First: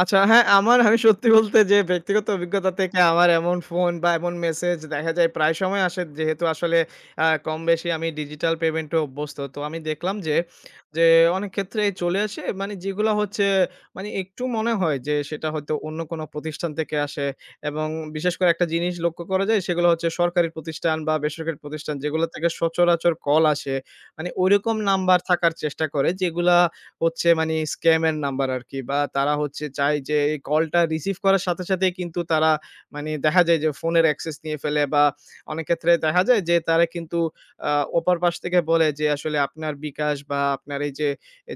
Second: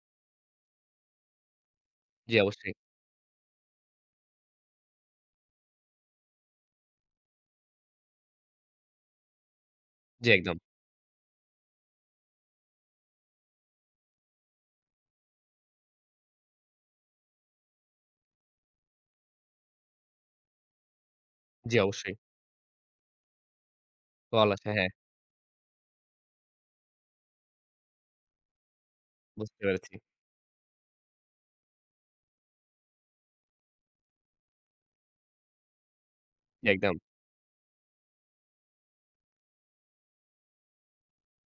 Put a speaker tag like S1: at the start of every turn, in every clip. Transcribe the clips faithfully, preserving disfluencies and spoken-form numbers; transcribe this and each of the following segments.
S1: আচ্ছা, হ্যাঁ, আমার আমি সত্যি বলতে যে ব্যক্তিগত
S2: জি,
S1: অভিজ্ঞতা
S2: অবশ্যই।
S1: থেকে আমার এমন ফোন বা এমন মেসেজ দেখা যায় প্রায় সময় আসে যেহেতু আসলে অ্যা কমবেশি আমি ডিজিটাল পেমেন্ট এ অভ্যস্ত। তো আমি দেখলাম
S2: জি,
S1: যে,
S2: একদম।
S1: যে অনেক ক্ষেত্রেই চলে আসে মানে যেগুলো হচ্ছে মানে একটু মনে হয় যে, সেটা হয়তো অন্য কোনো প্রতিষ্ঠান থেকে আসে এবং বিশেষ করে একটা জিনিস লক্ষ্য করা যায় সেগুলো হচ্ছে, সরকারি প্রতিষ্ঠান বা বেসরকারী
S2: জি,
S1: প্রতিষ্ঠান
S2: অবশ্যই।
S1: যেগুলো থেকে সচরাচর কল আসে। মানে
S2: কল আছে,
S1: ঐরকম
S2: হ্যাঁ।
S1: নাম্বার থাকার চেষ্টা করে যেগুলা হচ্ছে মানে স্কাম এর নাম্বার আরকি বা তারা
S2: বুঝতে
S1: হচ্ছে চায়
S2: পেরেছি।
S1: যে এই কলটা রিসিভ করার সাথে, সাথেই কিন্তু তারা মানে দেখা যায় যে ফোনের অ্যাক্সেস নিয়ে ফেলে বা অনেক ক্ষেত্রে দেহা যায় যে, তারা
S2: একদম।
S1: কিন্তু আ ওপার পাশ থেকে বলে যে আসলে আপনার bKash বা আপনার এইযে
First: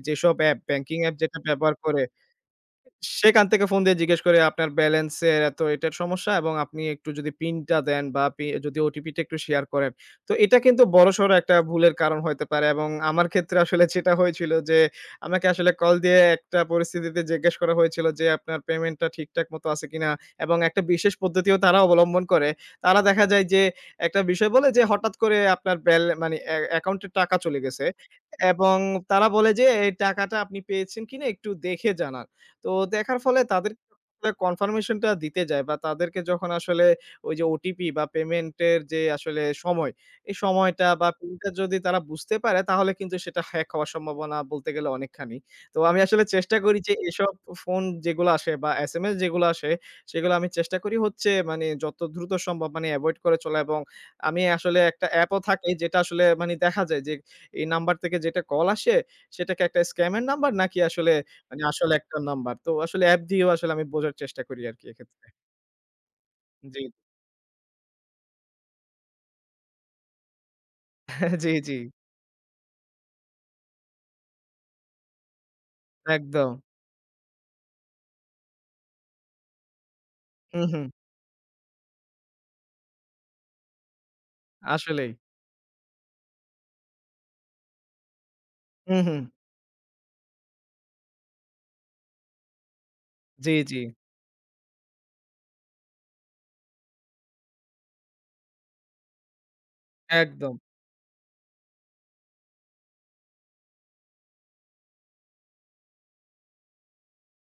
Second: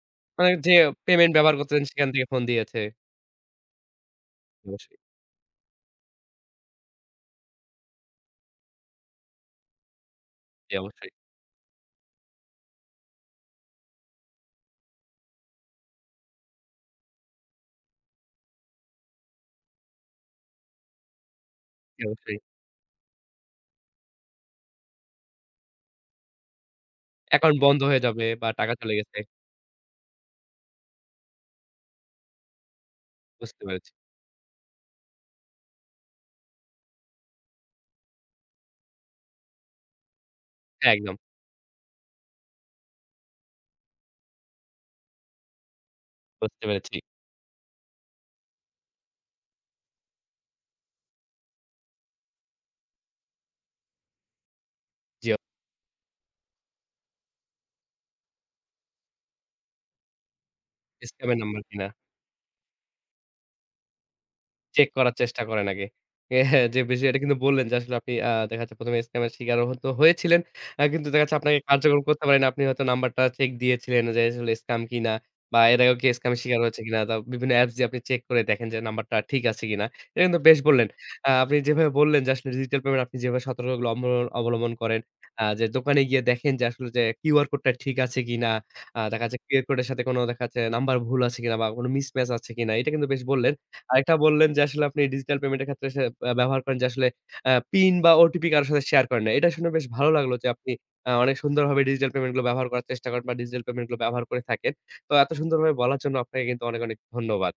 S1: যেসব
S2: মানে
S1: অ্যাপ
S2: যে
S1: ব্যাংকিং অ্যাপ
S2: পেমেন্ট
S1: যেটা
S2: ব্যবহার
S1: ব্যবহার
S2: করতেছেন,
S1: করে
S2: সেখান থেকে ফোন দিয়েছে।
S1: সেখান থেকে ফোন দিয়ে জিজ্ঞেস করে "আপনার
S2: অবশ্যই।
S1: বেলেন্স এর এত এটার সমস্যা এবং আপনি একটু যদি পিনটা দেন বা পি যদি ওটিপিটা একটু শেয়ার করেন।" তো এটা
S2: জি,
S1: কিন্তু
S2: অবশ্যই।
S1: বড়সড় একটা ভুলের কারণ হতে পারে এবং আমার ক্ষেত্রে আসলে যেটা হয়েছিল যে আমাকে আসলে কল দিয়ে একটা পরিস্থিতিতে জিজ্ঞেস করা হয়েছিল যে, "আপনার পেমেন্টটা ঠিকঠাক মত আছে কিনা?" এবং একটা বিশেষ পদ্ধতিও তারা
S2: জি,
S1: অবলম্বন
S2: অবশ্যই।
S1: করে। তারা দেখা যায় যে একটা বিষয় বলে যে, "হঠাৎ করে আপনার বেল মানে এ অ্যাকাউন্টে টাকা
S2: অ্যাকাউন্ট
S1: চলে
S2: বন্ধ
S1: গেছে"
S2: হয়ে যাবে বা টাকা
S1: এবং
S2: চলে গেছে।
S1: তারা বলে যে, "এই টাকাটা আপনি পেয়েছেন কিনা, একটু দেখে জানান।" তো দেখার ফলে
S2: বুঝতে
S1: তাদেরকে
S2: পেরেছি।
S1: কনফার্মেশনটা দিতে যায় বা তাদেরকে যখন আসলে ওই যে ওটিপি বা পেমেন্ট এর যে আসলে সময়, এই সময়টা বা
S2: একদম।
S1: পিনটা যদি তারা বুঝতে পারে তাহলে কিন্তু সেটা হ্যাক হওয়ার সম্ভাবনা বলতে গেলে অনেকখানি। তো আমি আসলে চেষ্টা
S2: বুঝতে
S1: করি যে
S2: পেরেছি।
S1: এসব ফোন যেগুলা আসে বা SMS যেগুলা আসে, সেগুলা আমি চেষ্টা করি হচ্ছে মানে যত দ্রুত সম্ভব মানে এভয়েড করে চলা এবং আমি আসলে একটা
S2: জি অ
S1: অ্যাপও থাকে যেটা আসলে মানি দেখা যায় যে, এই নাম্বার থেকে যেটা কল আসে, সেটা কি একটা স্কামের নাম্বার নাকি আসলে
S2: স্ক্যাম এর
S1: মানে
S2: নাম্বার কিনা।
S1: আসল একটা নাম্বার। তো আসলে অ্যাপ দিয়েও আসলে আমি বোঝার চেষ্টা করি আরকি
S2: চেক করার
S1: এক্ষেত্রে।
S2: চেষ্টা করেন আগে। যে
S1: জি।
S2: এটা কিন্তু বললেন যে আসলে আপনি আ দেখা যাচ্ছে প্রথম এ স্কামের স্বীকারও হত হয়েছিলেন। আ কিন্তু দেখাচ্ছে
S1: জি,
S2: আপনাকে
S1: জি।
S2: কার্যক্রম করতে পারে না। আপনি হয়তো নাম্বারটা চেক দিয়েছিলেন যে, আসলে স্কাম কিনা বা এর আগে কেউ স্কামের স্বীকার
S1: একদম।
S2: হয়েছে কিনা? দা বিভিন্ন অ্যাপস দিয়ে আপনি চেক করে দেখেন যে নাম্বারটা ঠিক আছে কিনা। এটা কিন্তু বেশ
S1: হু,
S2: বললেন।
S1: হু।
S2: অ্যা আপনি যেভাবে বললেন যে ডিজিটাল পেমেন্ট আপনি যেভাবে সতর্কগুলো অব অবলম্বন করেন
S1: আসলেই।
S2: আ যে দোকানে গিয়ে দেখেন যে আসলে যে QR কোডটা ঠিক আছে কিনা।
S1: হুম,
S2: আ
S1: হু।
S2: দেখা যাচ্ছে QR কোডের সাথে দেখাচ্ছে নাম্বার ভুল আছে কিনা বা কোনো মিসম্যাচ আছে কিনা। এটা কিন্তু বেশ
S1: জি,
S2: বললেন।
S1: জি।
S2: আরেকটা বললেন যে আসলে আপনি ডিজিটাল পেমেন্ট এর ক্ষেত্রে সে আ ব্যবহার করেন যে আসলে আ পিন বা ওটিপি কারো সাথে শেয়ার করেন না। এটা শুনে বেশ ভালো লাগলো যে
S1: একদম।
S2: আপনি আ অনেক সুন্দরভাবে ডিজিটাল পেমেন্ট গুলো ব্যবহার করার চেষ্টা করেন বা ডিজিটাল পেমেন্ট গুলো ব্যবহার করে থাকেন। তো এত সুন্দরভাবে বলার জন্য আপনাকে কিন্তু অনেক, অনেক ধন্যবাদ।